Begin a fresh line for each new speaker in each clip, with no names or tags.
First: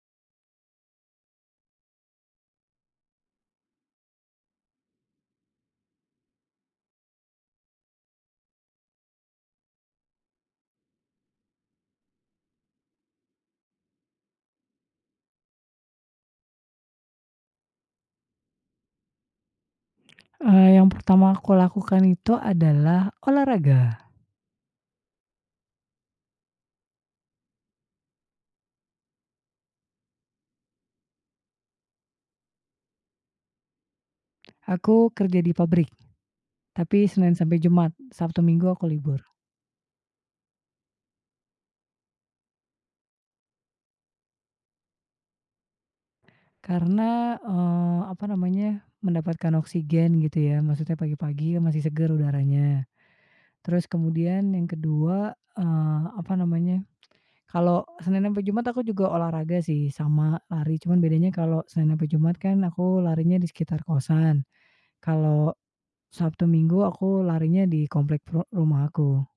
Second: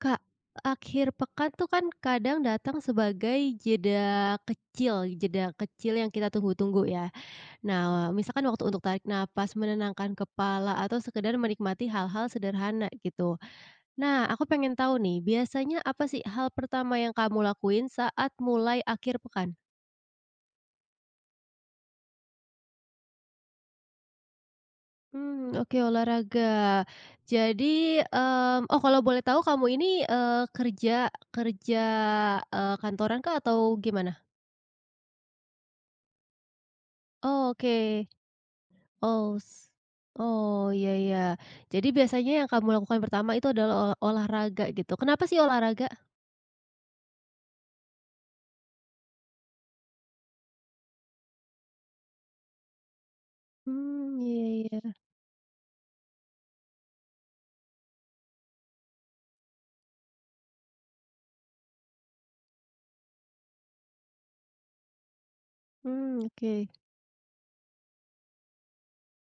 Kak, akhir pekan tuh kan kadang datang sebagai jeda kecil, jeda kecil yang kita tunggu-tunggu ya. Nah wa misalkan waktu untuk tarik nafas menenangkan kepala atau sekedar menikmati hal-hal sederhana gitu, nah aku pengen tahu nih biasanya apa sih hal pertama yang kamu lakuin saat mulai akhir pekan?
Eee, yang pertama aku lakukan itu adalah olahraga.
Mmm, oke olahraga, jadi, mmm, oh kalau boleh tahu kamu ini, eee, kerja kerja, eee, kantorankah atau gimana?
Aku kerja di pabrik, tapi Senin sampai
Oke.
Jumat. Sabtu, Minggu aku libur.
Oh s oh ya ya, jadi biasanya yang kamu lakukan pertama itu adalah ola olahraga gitu, kenapa sih olahraga?
Karena, eee, apa namanya, mendapatkan oksigen gitu ya maksudnya pagi-pagi ya, masih segar udaranya. Terus
Mmm, iya
kemudian yang
iya.
kedua eee, apa namanya, kalau Senin ampe Jumat aku juga olahraga sih, sama lari, cuman bedanya kalau Senin ampe Jumat kan aku larinya di sekitar kosan, kalau,
Mmm,
Sabtu,
oke.
Minggu aku larinya di komplek peru rumahku.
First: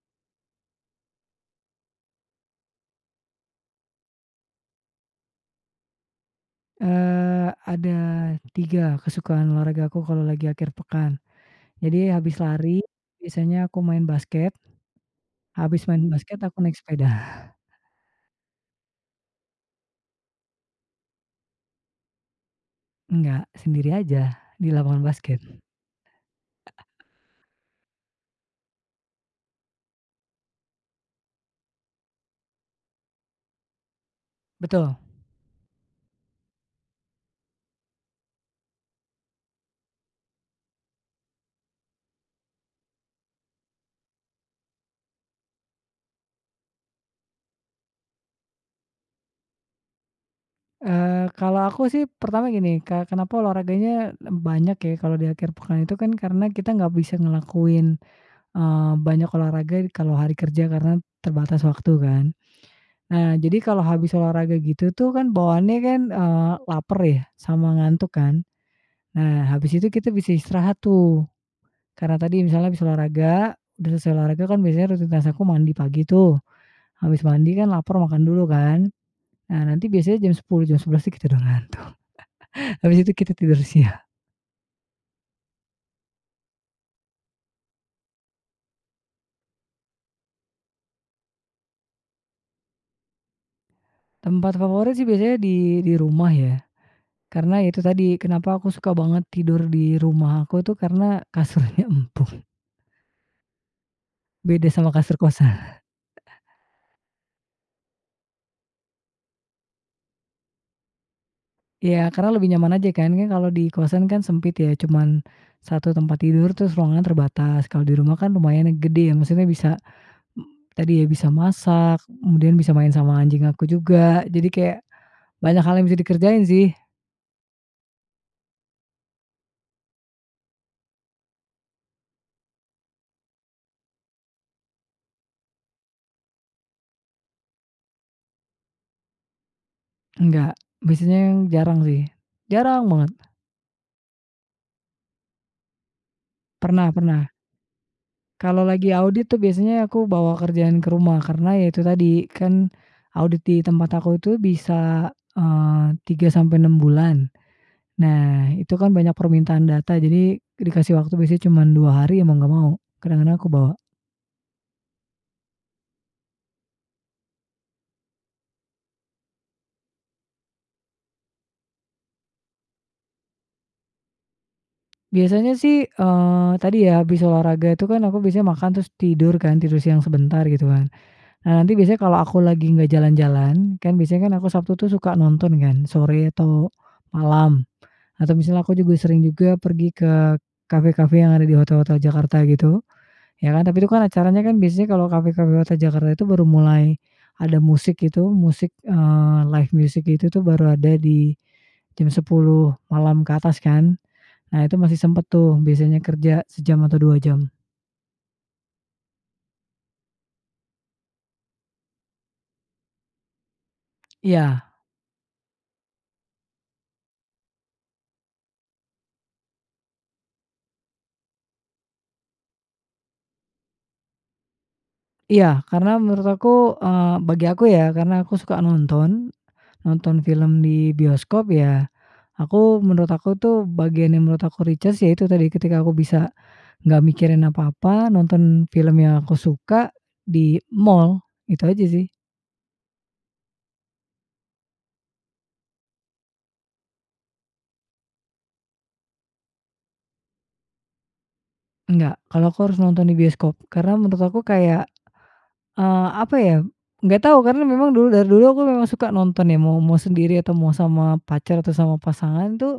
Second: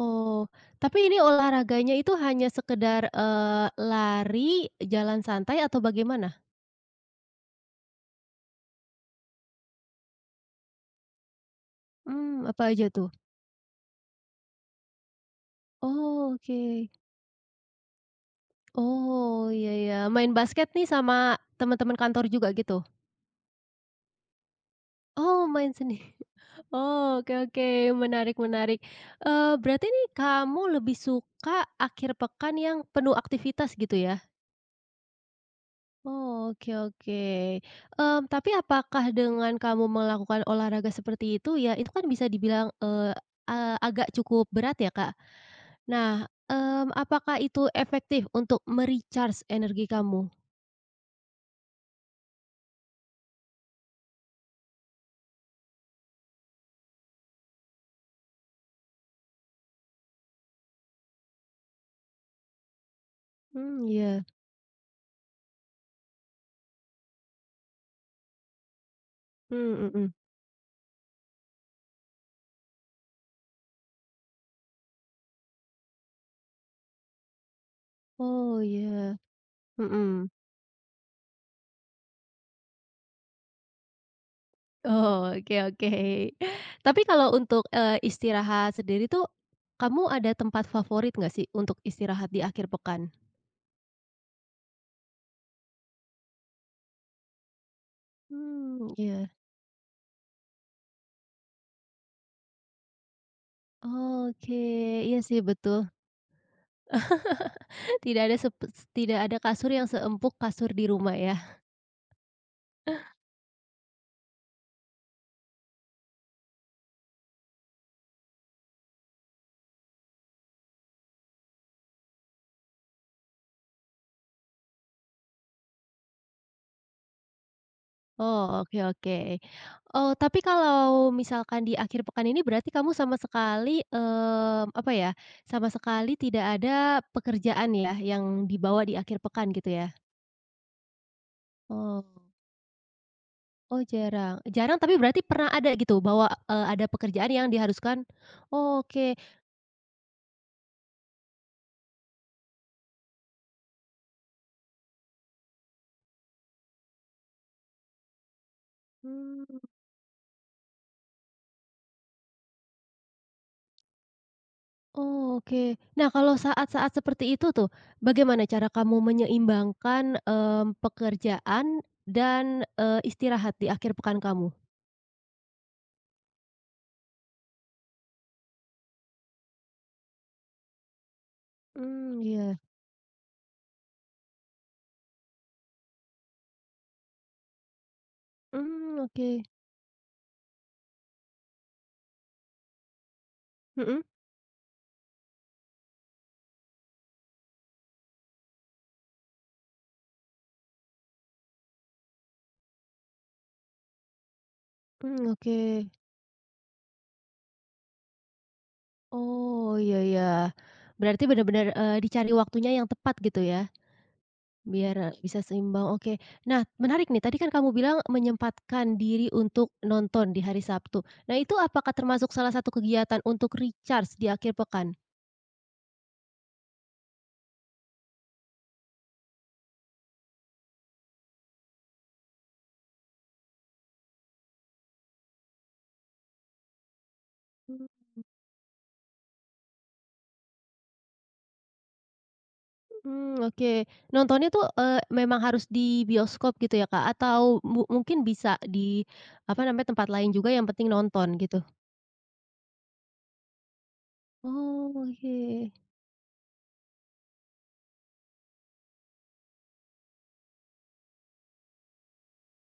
Oh, tapi ini olahraganya itu hanya sekedar, eee, lari, jalan santai atau bagaimana?
Eee, ada 3 kesukaan olahragaku kalau lagi akhir pekan, jadi habis
Mmm, apa
lari,
aja tuh?
biasanya aku main basket habis main
Oh
basket, aku naik
oke.
sepeda.
Oh iya iya main basket nih sama teman-teman kantor juga gitu?
Nggak, sendiri aja, di lapangan basket.
Oh main sendiri? Oh, oke oke, menarik menarik, eee, berarti ini kamu lebih suka akhir pekan yang penuh aktivitas gitu ya?
Betul.
Oh, oke oke, mmm, tapi apakah dengan kamu melakukan olahraga seperti itu ya, itu kan bisa dibilang, eee, a agak cukup berat ya Kak. Nah, mmm, apakah itu efektif untuk me-recharge energi kamu?
Eee, kalau aku sih pertama gini, ke kenapa olahraganya banyak ya kalau di akhir pekan, itu kan karena kita nggak bisa ngelakuin, eee, banyak olahraga di kalau hari kerja karena terbatas waktu kan. Nah jadi kalau
Mmm,
habis
iya.
olahraga gitu tuh kan bawaannya kan, eee, lapar ya, sama ngantuk kan. Nah habis
Mmm,
itu kita
mhm.
bisa istirahat tuh, karena tadi, misalnya habis olahraga, udah selesai olahraga kan biasanya rutinitas aku mandi pagi tuh, habis mandi kan lapar, makan dulu
Oh
kan,
iya,
nah nanti biasanya
mhm.
jam 10.00, jam 11.00 tuh kita udah ngantuk. Habis itu kita tidur siang.
Oh, oke oke. Tapi kalau untuk, eee, istirahat sendiri tuh, kamu ada tempat favorit nggak sih untuk istirahat di akhir pekan?
Tempat favorit sih biasanya di di rumah ya. Karena ya itu tadi, kenapa aku
Mmm,
suka banget
iya.
tidur di rumah aku tuh karena kasurnya empuk.
Oke,
Beda sama kasur
iya sih betul.
kosan.
Tidak ada sepe tidak ada kasur yang seempuk kasur di rumah ya.
Iya karena lebih nyaman aja kan, kan kalau di kosan kan sempit ya, cuman, 1 tempat tidur, terus ruangnya terbatas, kalau di rumah kan lumayan ya, gede ya, maksudnya bisa, m tadi ya bisa masak, kemudian bisa main sama anjing aku juga, jadi kayak, banyak hal yang bisa dikerjain sih.
Oh oke oke, eee, tapi kalau misalkan di akhir pekan ini, berarti kamu sama sekali, mmm, apa ya, sama sekali tidak ada pekerjaan ya yang dibawa di akhir pekan gitu ya?
Enggak, biasanya jarang sih,
Oh.
jarang banget.
Oh jarang, jarang tapi berarti pernah ada gitu? Bawa, eee, ada
Pernah
pekerjaan
pernah.
yang diharuskan
Kalau
oh,
lagi
oke.
audit tuh biasanya aku bawa kerjaan ke rumah. Karena ya itu tadi kan, audit di tempat aku itu bisa, eee, 3 sampai 6 bulan. Nah itu kan banyak
Mmm.
permintaan data, jadi dikasih waktu biasanya cuman 2 hari ya, mau gak mau. Kadang-kadang aku bawa.
Oh, oke. Nah, kalau saat-saat seperti itu tuh, bagaimana cara kamu menyeimbangkan, mmm, pekerjaan dan, eee, istirahat di akhir pekan kamu?
Biasanya sih, eee, tadi ya habis olahraga itu kan aku biasanya makan terus tidur kan tidur siang sebentar gitu kan. Nah nanti biasanya kalau
Mmm,
aku
iya.
lagi nggak jalan-jalan, kan biasanya kan aku Sabtu tuh suka nonton kan sore atau malam, atau misalnya aku juga
Mmm,
sering
oke.
juga pergi ke kafe-kafe yang ada di hotel-hotel Jakarta gitu, ya kan, tapi itu kan
Mhm.
acaranya kan biasanya kalau kafe-kafe hotel Jakarta itu baru mulai ada musik itu musik, eee, live music itu tuh baru ada di jam 22.00 malam ke atas kan. Nah itu masih sempat
Mmm,
tuh
oke.
biasanya kerja sejam atau dua jam.
Oh, iya iya. Berarti benar-benar, eee, dicari waktunya yang tepat gitu ya,
Iya.
biar, eee, bisa seimbang oke. Nah menarik nih tadi kan kamu bilang menyempatkan diri untuk nonton di hari Sabtu, nah itu apakah termasuk salah satu kegiatan untuk recharge di akhir pekan?
Iya karena menurut aku, eee, bagi aku ya karena aku suka nonton, nonton film di bioskop ya, aku menurut aku itu bagian yang menurut aku recharge yaitu tadi ketika aku bisa nggak mikirin apa-apa, nonton film yang aku suka di mal, itu aja sih.
Mmm, oke. Nontonnya tuh, eee, memang harus di bioskop gitu ya, Kak? Atau mu mungkin bisa di, apa namanya, tempat lain juga yang penting nonton gitu?
Enggak, kalau aku harus nonton di bioskop, karena menurut aku kayak,
Oke.
eee, apa ya nggak tahu karena memang dulu dari dulu aku memang suka nonton ya mau mau sendiri atau mau sama pacar atau sama pasangan tuh,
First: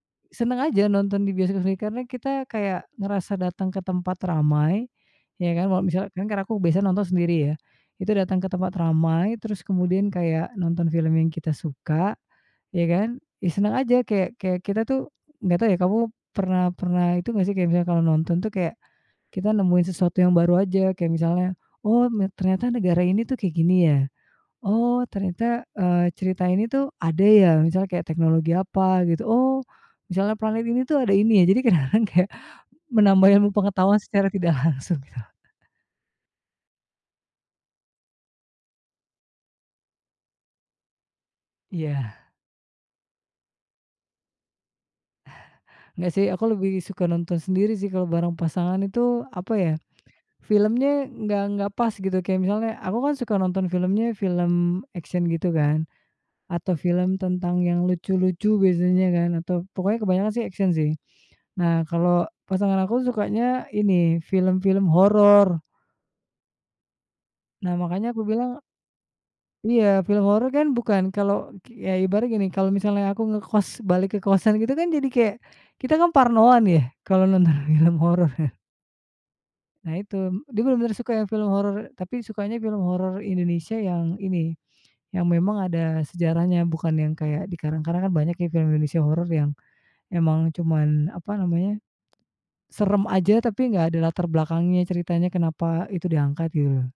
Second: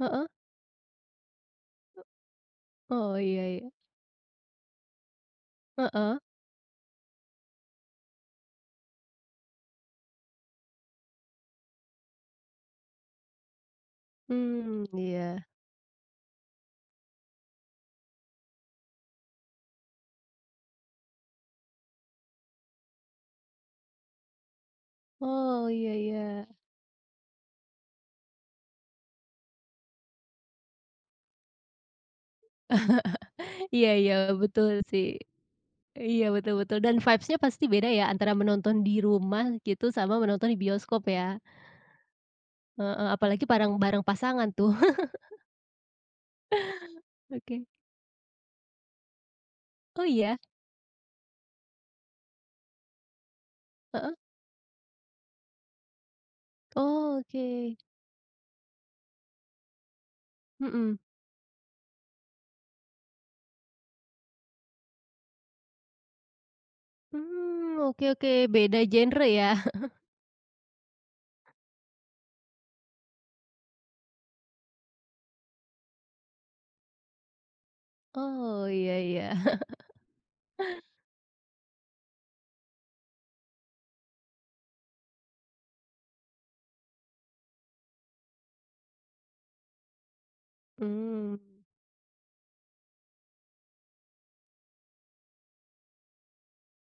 Heeh.
senang aja nonton di bioskop usi karena kita kayak
Oh,
ngerasa
iya iya.
datang ke tempat ramai, ya kan, wa misalnya
Heeh.
kan karena aku biasanya nonton sendiri ya. Itu datang ke tempat ramai terus kemudian kayak nonton film yang kita suka, ya kan, ya senang aja kayak kayak
Mmm,
kita tuh
iya.
nggak tahu ya, kamu pernah pernah itu nggak sih kayak misalnya kalau nonton tuh kayak kita nemuin sesuatu yang baru aja kayak misalnya, "Oh nya ternyata negara ini tuh kayak gini ya. Oh ternyata,
Oh, iya
eee,
iya.
cerita ini tuh ada ya," misalnya kayak teknologi apa gitu, "Oh," misalnya "planet ini tuh ada ini ya," jadi kadang-kadang kayak menambah ilmu
Iya
pengetahuan
iya
secara tidak
betul
langsung
sih.
ya.
Iya betul betul dan vibes-nya pasti beda ya antara menonton di rumah gitu sama menonton bioskop ya.
Iya.
Heeh, apalagi bareng, bareng pasangan tuh.
Nggak sih aku lebih suka nonton
Oke.
sendiri sih kalau bareng pasangan itu, apa ya
Oh, iya.
filmnya nggak nggak pas gitu kayak misalnya aku kan suka nonton filmnya
Heeh.
film action gitu kan, atau film tentang
Oke.
yang lucu-lucu biasanya kan atau pokoknya kebanyakan sih action sih.
Mhm.
Nah kalau pasangan aku sukanya ini film-film horor. Nah,
Mmm, oke
makannya aku
oke
bilang
beda genre ya.
Iya film horor kan bukan kalau k ya ibaratnya gini kalau misalnya aku ngekos balik ke kosan gitu kan jadi kayak, kita kan parnoan ya kalau nonton film horor.
Oh iya iya.
Nah itu, dia benar-benar suka yang film horor tapi sukanya film horor Indonesia yang ini, yang memang ada sejarahnya bukan yang kayak dikarang-karang kan banyak ya film Indonesia horor yang emang cuman, apa
Mmm.
namanya, seram aja tapi enggak ada latar belakangnya ceritanya kenapa itu diangkat gitu.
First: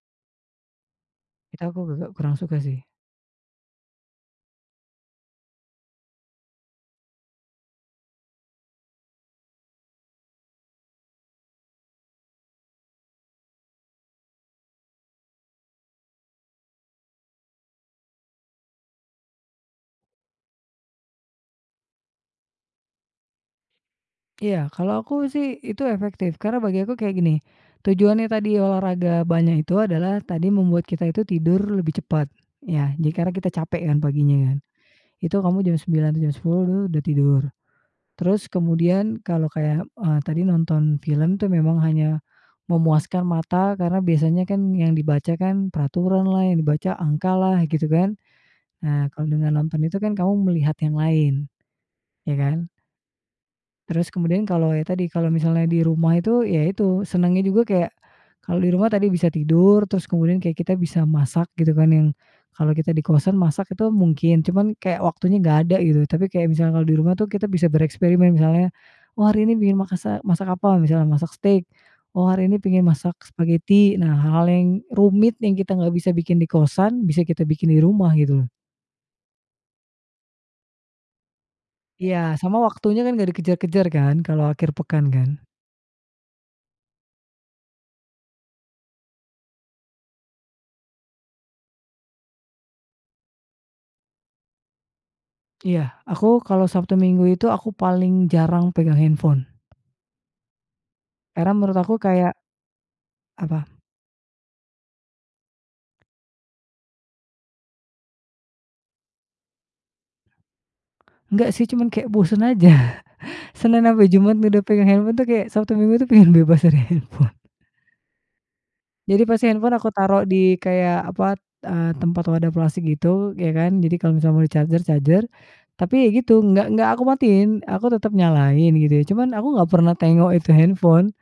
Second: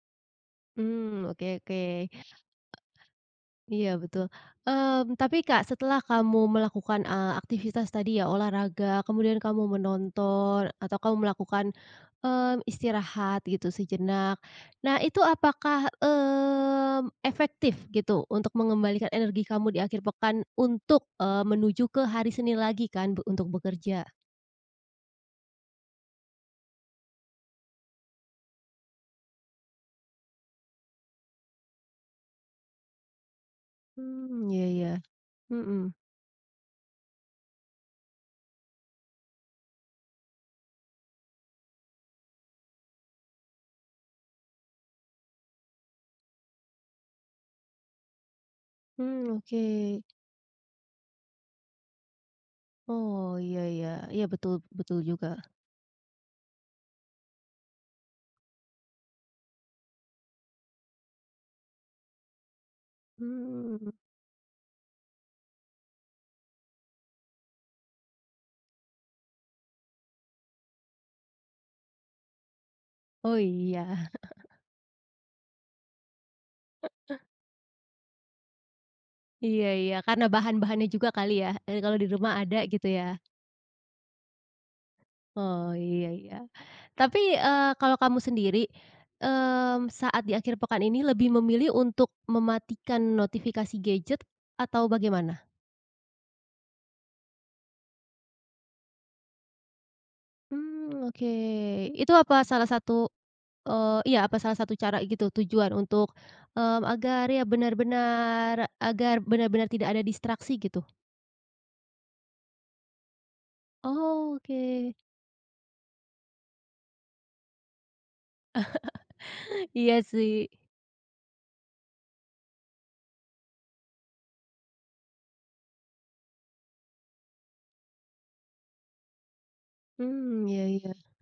Mmm, oke
Itu aku
oke.
kuru kurang suka sih.
Iya, betul. Mmm, tapi, Kak, setelah kamu melakukan, eee, aktivitas tadi ya olahraga kemudian kamu menonton atau kamu melakukan, mmm, istirahat gitu sejenak. Nah itu apakah, mmm, efektif gitu untuk mengembalikan energi kamu di akhir pekan untuk, eee, menuju ke hari Senin lagi kan be untuk bekerja?
Iya, kalau aku sih itu efektif karena bagi aku kayak gini, tujuannya tadi olahraga banyak itu adalah tadi membuat kita itu tidur lebih cepat ya, jadi karena kita capek kan
Mmm
paginya.
iya iya.
Itu kamu jam
Mmm.
21.00 jam 22.00 tuh dah tidur, terus kemudian kalau kayak, eee, tadi nonton film tuh memang hanya memuaskan mata karena biasanya kan yang dibaca kan peraturan lah, yang dibaca angka lah gitu kan. Nah kalau
Mmm,
dengan nonton itu
oke.
kan kamu melihat yang lain, ya kan.
Oh, iya iya.
Terus
Iya
kemudian
betul
kalau ya
betul
tadi, kalau
juga.
misalnya di rumah itu, ya itu, senangnya juga kayak kalau di rumah tadi bisa tidur, terus kemudian kayak kita bisa masak gitu kan yang, kalau kita di kosan masak itu
Mmm.
mungkin, cuman kayak waktunya nggak ada gitu, tapi kayak misalnya di rumah tuh kita bisa bereksperimen misalnya, "Oh hari ini bikin makasa masak apa?" Misalnya masak steak, "Oh hari ini pingin masak
Oh
spageti."
iya.
Nah hal-hal yang rumit yang kita nggak bisa bikin di kosan, bisa kita bikin di rumah gitu loh.
Iya iya karena bahan-bahannya juga kali ya, eee, kalau di rumah
Iya,
ada
sama
gitu
waktunya kan
ya.
gak dikejar-kejar kan, kalau akhir pekan kan.
Oh, iya iya. Tapi, eee, kalau kamu sendiri, mmm, saat di akhir pekan ini lebih memilih untuk mematikan notifikasi gadget atau bagaimana?
Iya, aku kalau Sabtu Minggu itu aku paling jarang pegang handphone.
Mmm oke.
Karena menurut aku
Itu
kayak
apa salah satu,
Apa?
eee, iya apa salah satu cara gitu tujuan untuk, mmm, agar ya benar-benar agar benar-benar tidak ada distraksi gitu?
Enggak sih cuman kayak bosan aja. Senin sampai Jumat udah pegang
Oke.
handphone tuh, kayak Sabtu minggu itu pengen bebas dari handphone. Jadi pasti handphone aku
Iya
taruh
sih.
di kayak apa, t eee, tempat wadah plastik gitu, ya kan, jadi kalau misalnya mau di-charger charger, tapi ya gitu nggak nggak aku matiin, aku tetap nyalain gitu ya cuman aku nggak pernah tengok
Mmm,
itu
iya iya.
handphone.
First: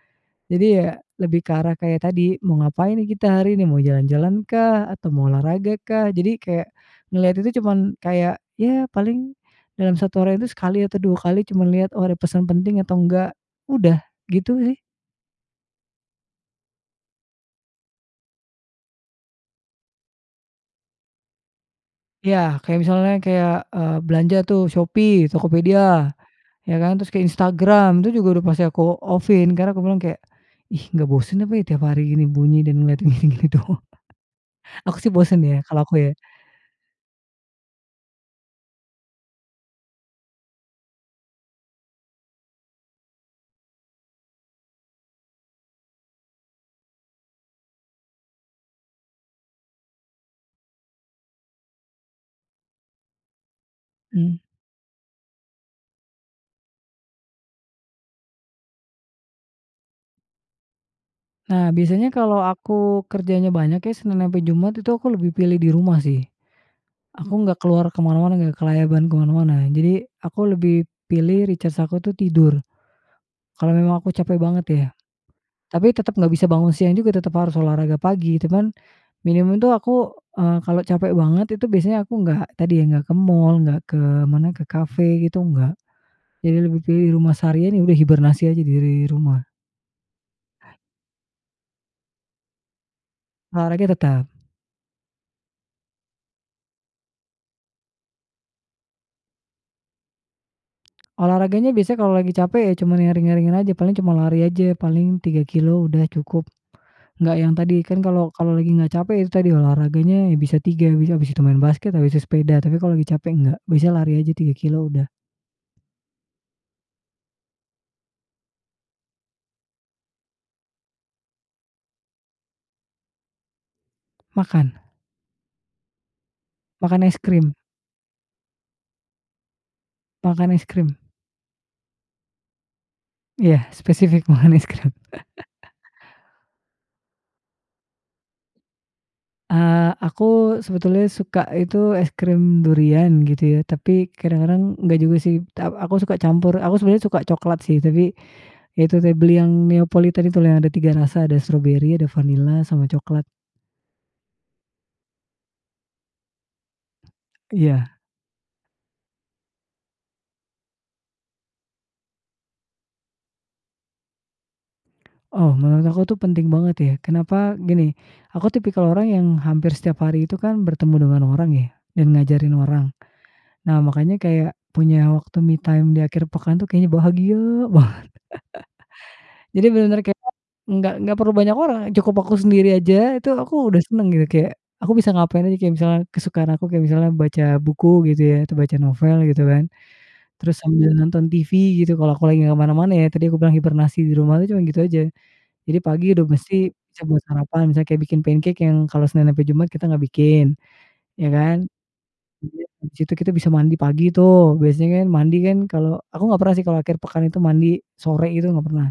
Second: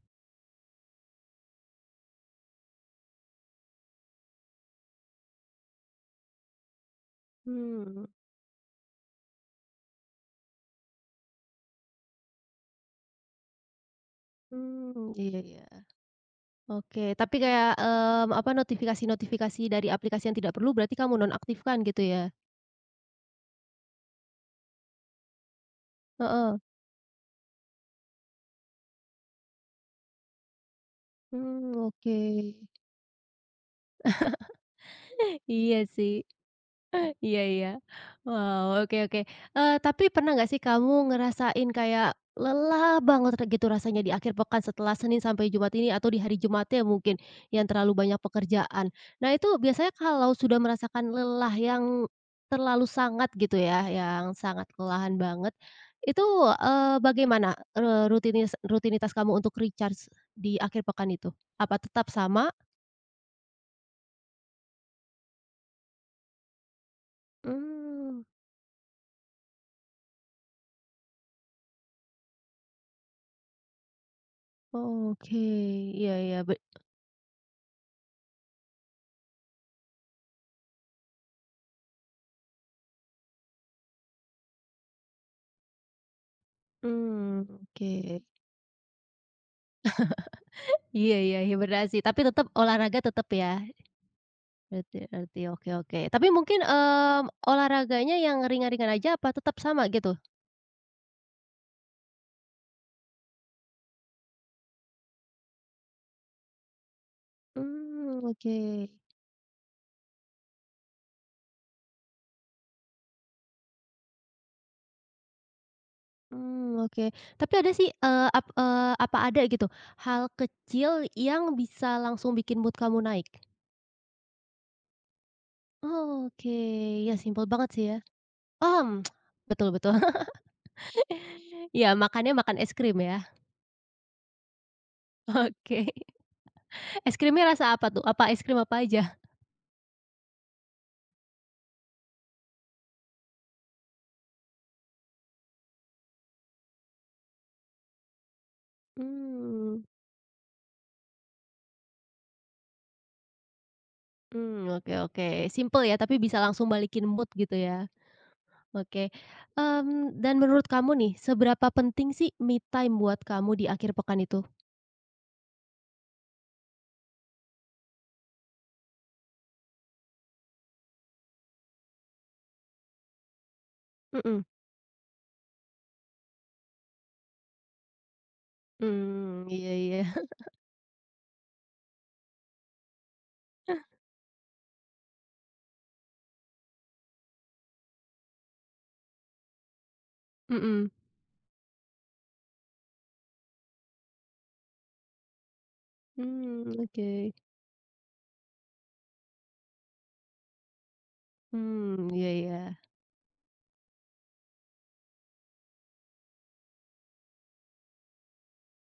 Jadi ya lebih ke arah kayak tadi mau ngapain kita hari ini, mau jalan-jalan kah atau mau olahraga kah? Jadi kayak ngelihat itu cuman
Mmm.
kayak ya paling dalam satu harian itu sekali atau dua kali cuman lihat, "Oh ada pesan penting atau enggak," udah gitu sih.
Mmm iya iya. Oke, tapi kayak, mmm, apa, notifikasi-notifikasi dari aplikasi yang tidak perlu berarti kamu nonaktifkan gitu ya?
Iya kayak misalnya kayak, eee, belanja tuh Shopee, Tokopedia,
Heeh.
ya kan, terus kek Instagram itu juga masih aku off-in karena aku bilang kayak, "Ih nggak bosan apa ya
Mmm
tiap hari
oke.
gini bunyi dan ngeliat gini-gini doang?" Aku sih bosan ya,
Iya
kalau aku ya.
sih, iya iya. Wah, oke oke. Eee, tapi pernah nggak sih kamu ngerasain kayak lelah banget atau gitu rasanya di akhir pekan setelah Senin sampai Jumat ini, atau di hari Jumatnya mungkin yang terlalu banyak pekerjaan. Nah, itu biasanya kalau sudah merasakan lelah yang terlalu sangat gitu ya, yang
Mmm.
sangat kelelahan banget, itu, eee, bagaimana, eee, rutinis rutinitas kamu untuk recharge di akhir pekan itu?
Nah
Apa
biasanya
tetap
kalau
sama?
aku kerjanya banyak ya Senin sampai Jumat itu aku lebih pilih di rumah sih. Aku nggak keluar ke
Mmm.
mana-mana, enggak kelayaban ke mana-mana, jadi aku lebih pilih recharge aku tuh tidur, kalau memang aku capek banget ya.
Oke.
Tapi
Iya
tetap nggak
iya
bisa
be
bangun siang juga tetap harus olahraga pagi cuman, minimum itu aku, eee, kalau capek banget itu biasanya aku nggak, tadi ya nggak ke mal, nggak ke mana ke kafe gitu enggak. Jadi lebih pilih rumah
Mmm,
seharian nih udah
oke.
hibernasi aja diri rumah.
Iya iya hibernasi, tapi tetap, olahraga tetap ya?
Olahraga tetap.
Ngerti- ngerti, oke oke tapi mungkin, mmm, olahraganya yang ringan-ringan aja apa tetap sama gitu?
Olahraganya biasanya kalau lagi capek ya cuma yang ringan-ringan aja, paling cuma lari aja, paling 3 kilo udah cukup. Nggak yang tadi, kan
Mmm,
kalau
oke.
kalau lagi enggak capek itu tadi olahraganya, ya bisa 3, abis abis itu main basket, abis itu sepeda, tapi kalau lagi capek nggak, biasa lari aja 3 kilo udah.
Mmm, oke, tapi ada sih, eee, ap eee, apa ada gitu, hal kecil yang bisa langsung bikin mood kamu naik?
Makan.
Oke,
Makan
ya
es
simpel
krim.
banget sih ya. Mmm betul betul.
Makan es krim.
Ya makannya, makan es krim ya?
Iya spesifik makan es krim.
Oke, es krimnya rasa apa tuh? Apa, es krim apa aja?
Eee, aku sebetulnya suka itu es krim durian gitu ya, tapi kadang-kadang nggak juga sih. A aku suka campur, aku sebenarnya suka cokelat sih, tapi, ya itu te beli yang
Mmm.
Neopolitan itu, yang ada 3 rasa, ada stroberi, ada vanila, sama coklat.
Mmm, oke oke, simpel ya tapi bisa langsung balikin mood gitu
Iya.
ya. Oke. Mmm, dan menurut kamu nih seberapa penting sih me time buat kamu di akhir pekan itu?
Oh, menurut aku tuh penting banget ya. Kenapa? Gini, aku tipikal orang yang hampir setiap hari itu kan bertemu dengan orang ya, dan ngajarin orang. Nah, makanya
Mhm.
kayak punya waktu me time di akhir pekan tuh kayaknya bahagia banget.
Mmm,
Jadi
iya iya.
benar-benar kayak nggak nggak perlu banyak orang, cukup aku sendiri aja, itu aku udah senang gitu kayak aku bisa ngapain aja, kayak misalkan kesukaan aku kayak misalkan, baca buku gitu ya, tuh baca novel gitu kan. Terus
Mhm.
sambil nonton TV gitu kalau aku lagi nggak kemana-mana ya, tadi aku bilang hibernasi di rumah tuh cuma gitu aja. Jadi pagi udah mesti
Mmm,
bisa buat
oke.
sarapan, misalnya bikin pancake yang kalau Senin sampai Jumat kita nggak bikin. Ya kan.
Mmm, iya
[unintelligible]
iya.
Di situ kita bisa mandi pagi tuh, biasanya kan, mandi kan, kalau aku gak pernah sih kalau akhir pekan itu mandi sore gitu, gak pernah.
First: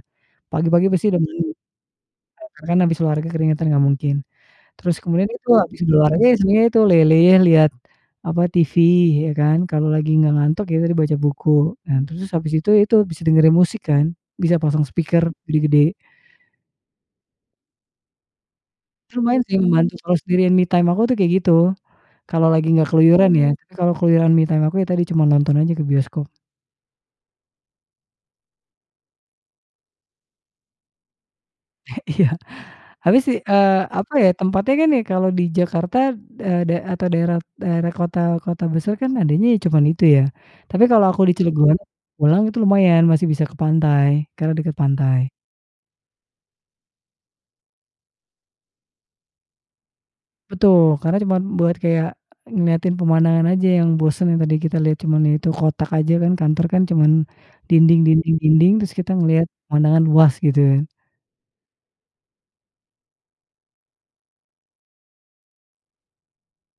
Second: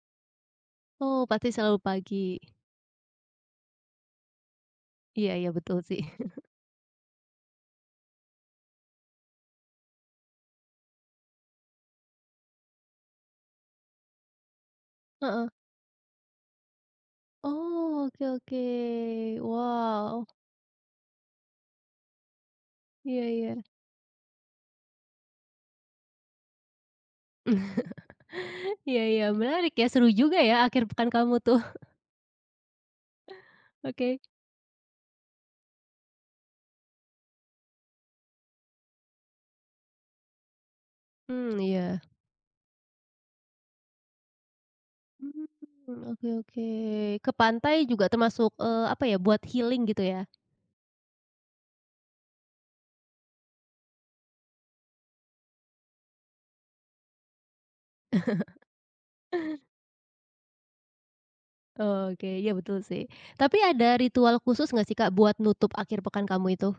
Pagi-pagi pasti udah
Oh,
mandi.
pati selalu pagi.
Karena kan habis olahraga keringetan, gak mungkin. Terus kemudian
Iya
itu
iya betul
habis
sih.
olahraga ya sebenarnya itu, leyeh-leyeh lihat, apa, TV iya kan, kalau lagi nggak ngantuk ya tadi baca buku. Nah terus habis itu, itu bisa dengerin musik kan, bisa pasang speaker
Heeh.
gede-gede.
Oh, oke
Ya lumayan
oke.
sering membantu kalau
Wow, oh.
sendirian me time aku tuh kayak gitu, kalau lagi enggak
Iya
keluyuran ya.
iya.
Kalau keluyuran me time aku ya tadi cuma nonton aja ke bioskop.
Iya iya menarik ya, seru juga ya akhir pekan kamu tuh.
Iya, habis sih, eee, apa
Oke.
ya, tempatnya kan ya kalau di Jakarta, eee, da atau daerah daerah kota kota besar kan adanya ya cuman itu ya. Tapi kalau aku di
Mmm
Cilegon,
iya.
pulang itu lumayan masih bisa ke pantai karena dekat pantai.
Mmm, oke oke. Ke pantai juga termasuk, eee, apa ya, buat healing gitu ya.
Betul, karena cuman buat kayak ngeliatin pemandangan aja yang bosan, yang tadi kita lihat cuma ya itu kotak aja kan, kantor kan, cuman dinding dinding dinding, terus kita ngelihat pemandangan luas gitu.
Oke ya betul sih. Tapi ada ritual khusus nggak sih Kak buat nutup akhir pekan kamu itu?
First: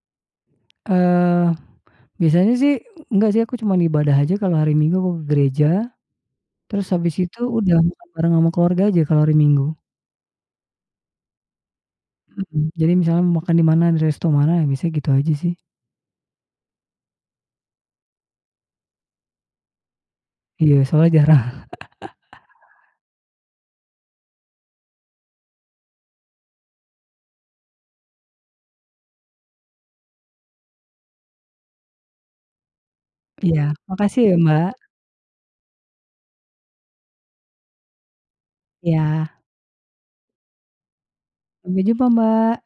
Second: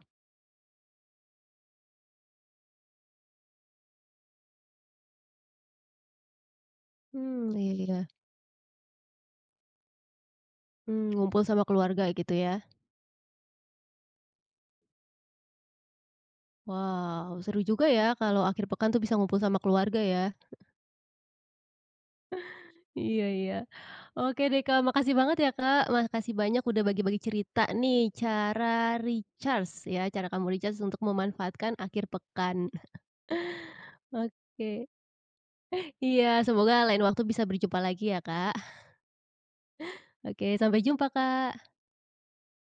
Eee, biasanya sih enggak sih, aku cuma ibadah aja kalau hari Minggu aku ke gereja, terus habis itu
Hmm, iya
udah, makan
iya.
bareng sama keluarga aja kalau hari Minggu.
Mmm, ngumpul sama keluarga gitu ya.
Mmm, jadi misalnya mau makan di mana, di resto mana, ya biasa gitu aja sih.
Wow, seru juga ya kalau akhir pekan tuh bisa ngumpul sama keluarga ya.
Iya soalnya jarang.
Iya iya. Oke deh Kak. Makasih banget ya Kak, makasih banyak udah bagi-bagi cerita nih, cara recharge ya, cara kamu recharge untuk memanfaatkan akhir pekan.
Iya, makasih ya Mbak.
Oke. Iya, semoga lain waktu bisa berjumpa lagi ya, Kak.
Iya.
Oke, sampai jumpa Kak.
Sampai jumpa Mbak.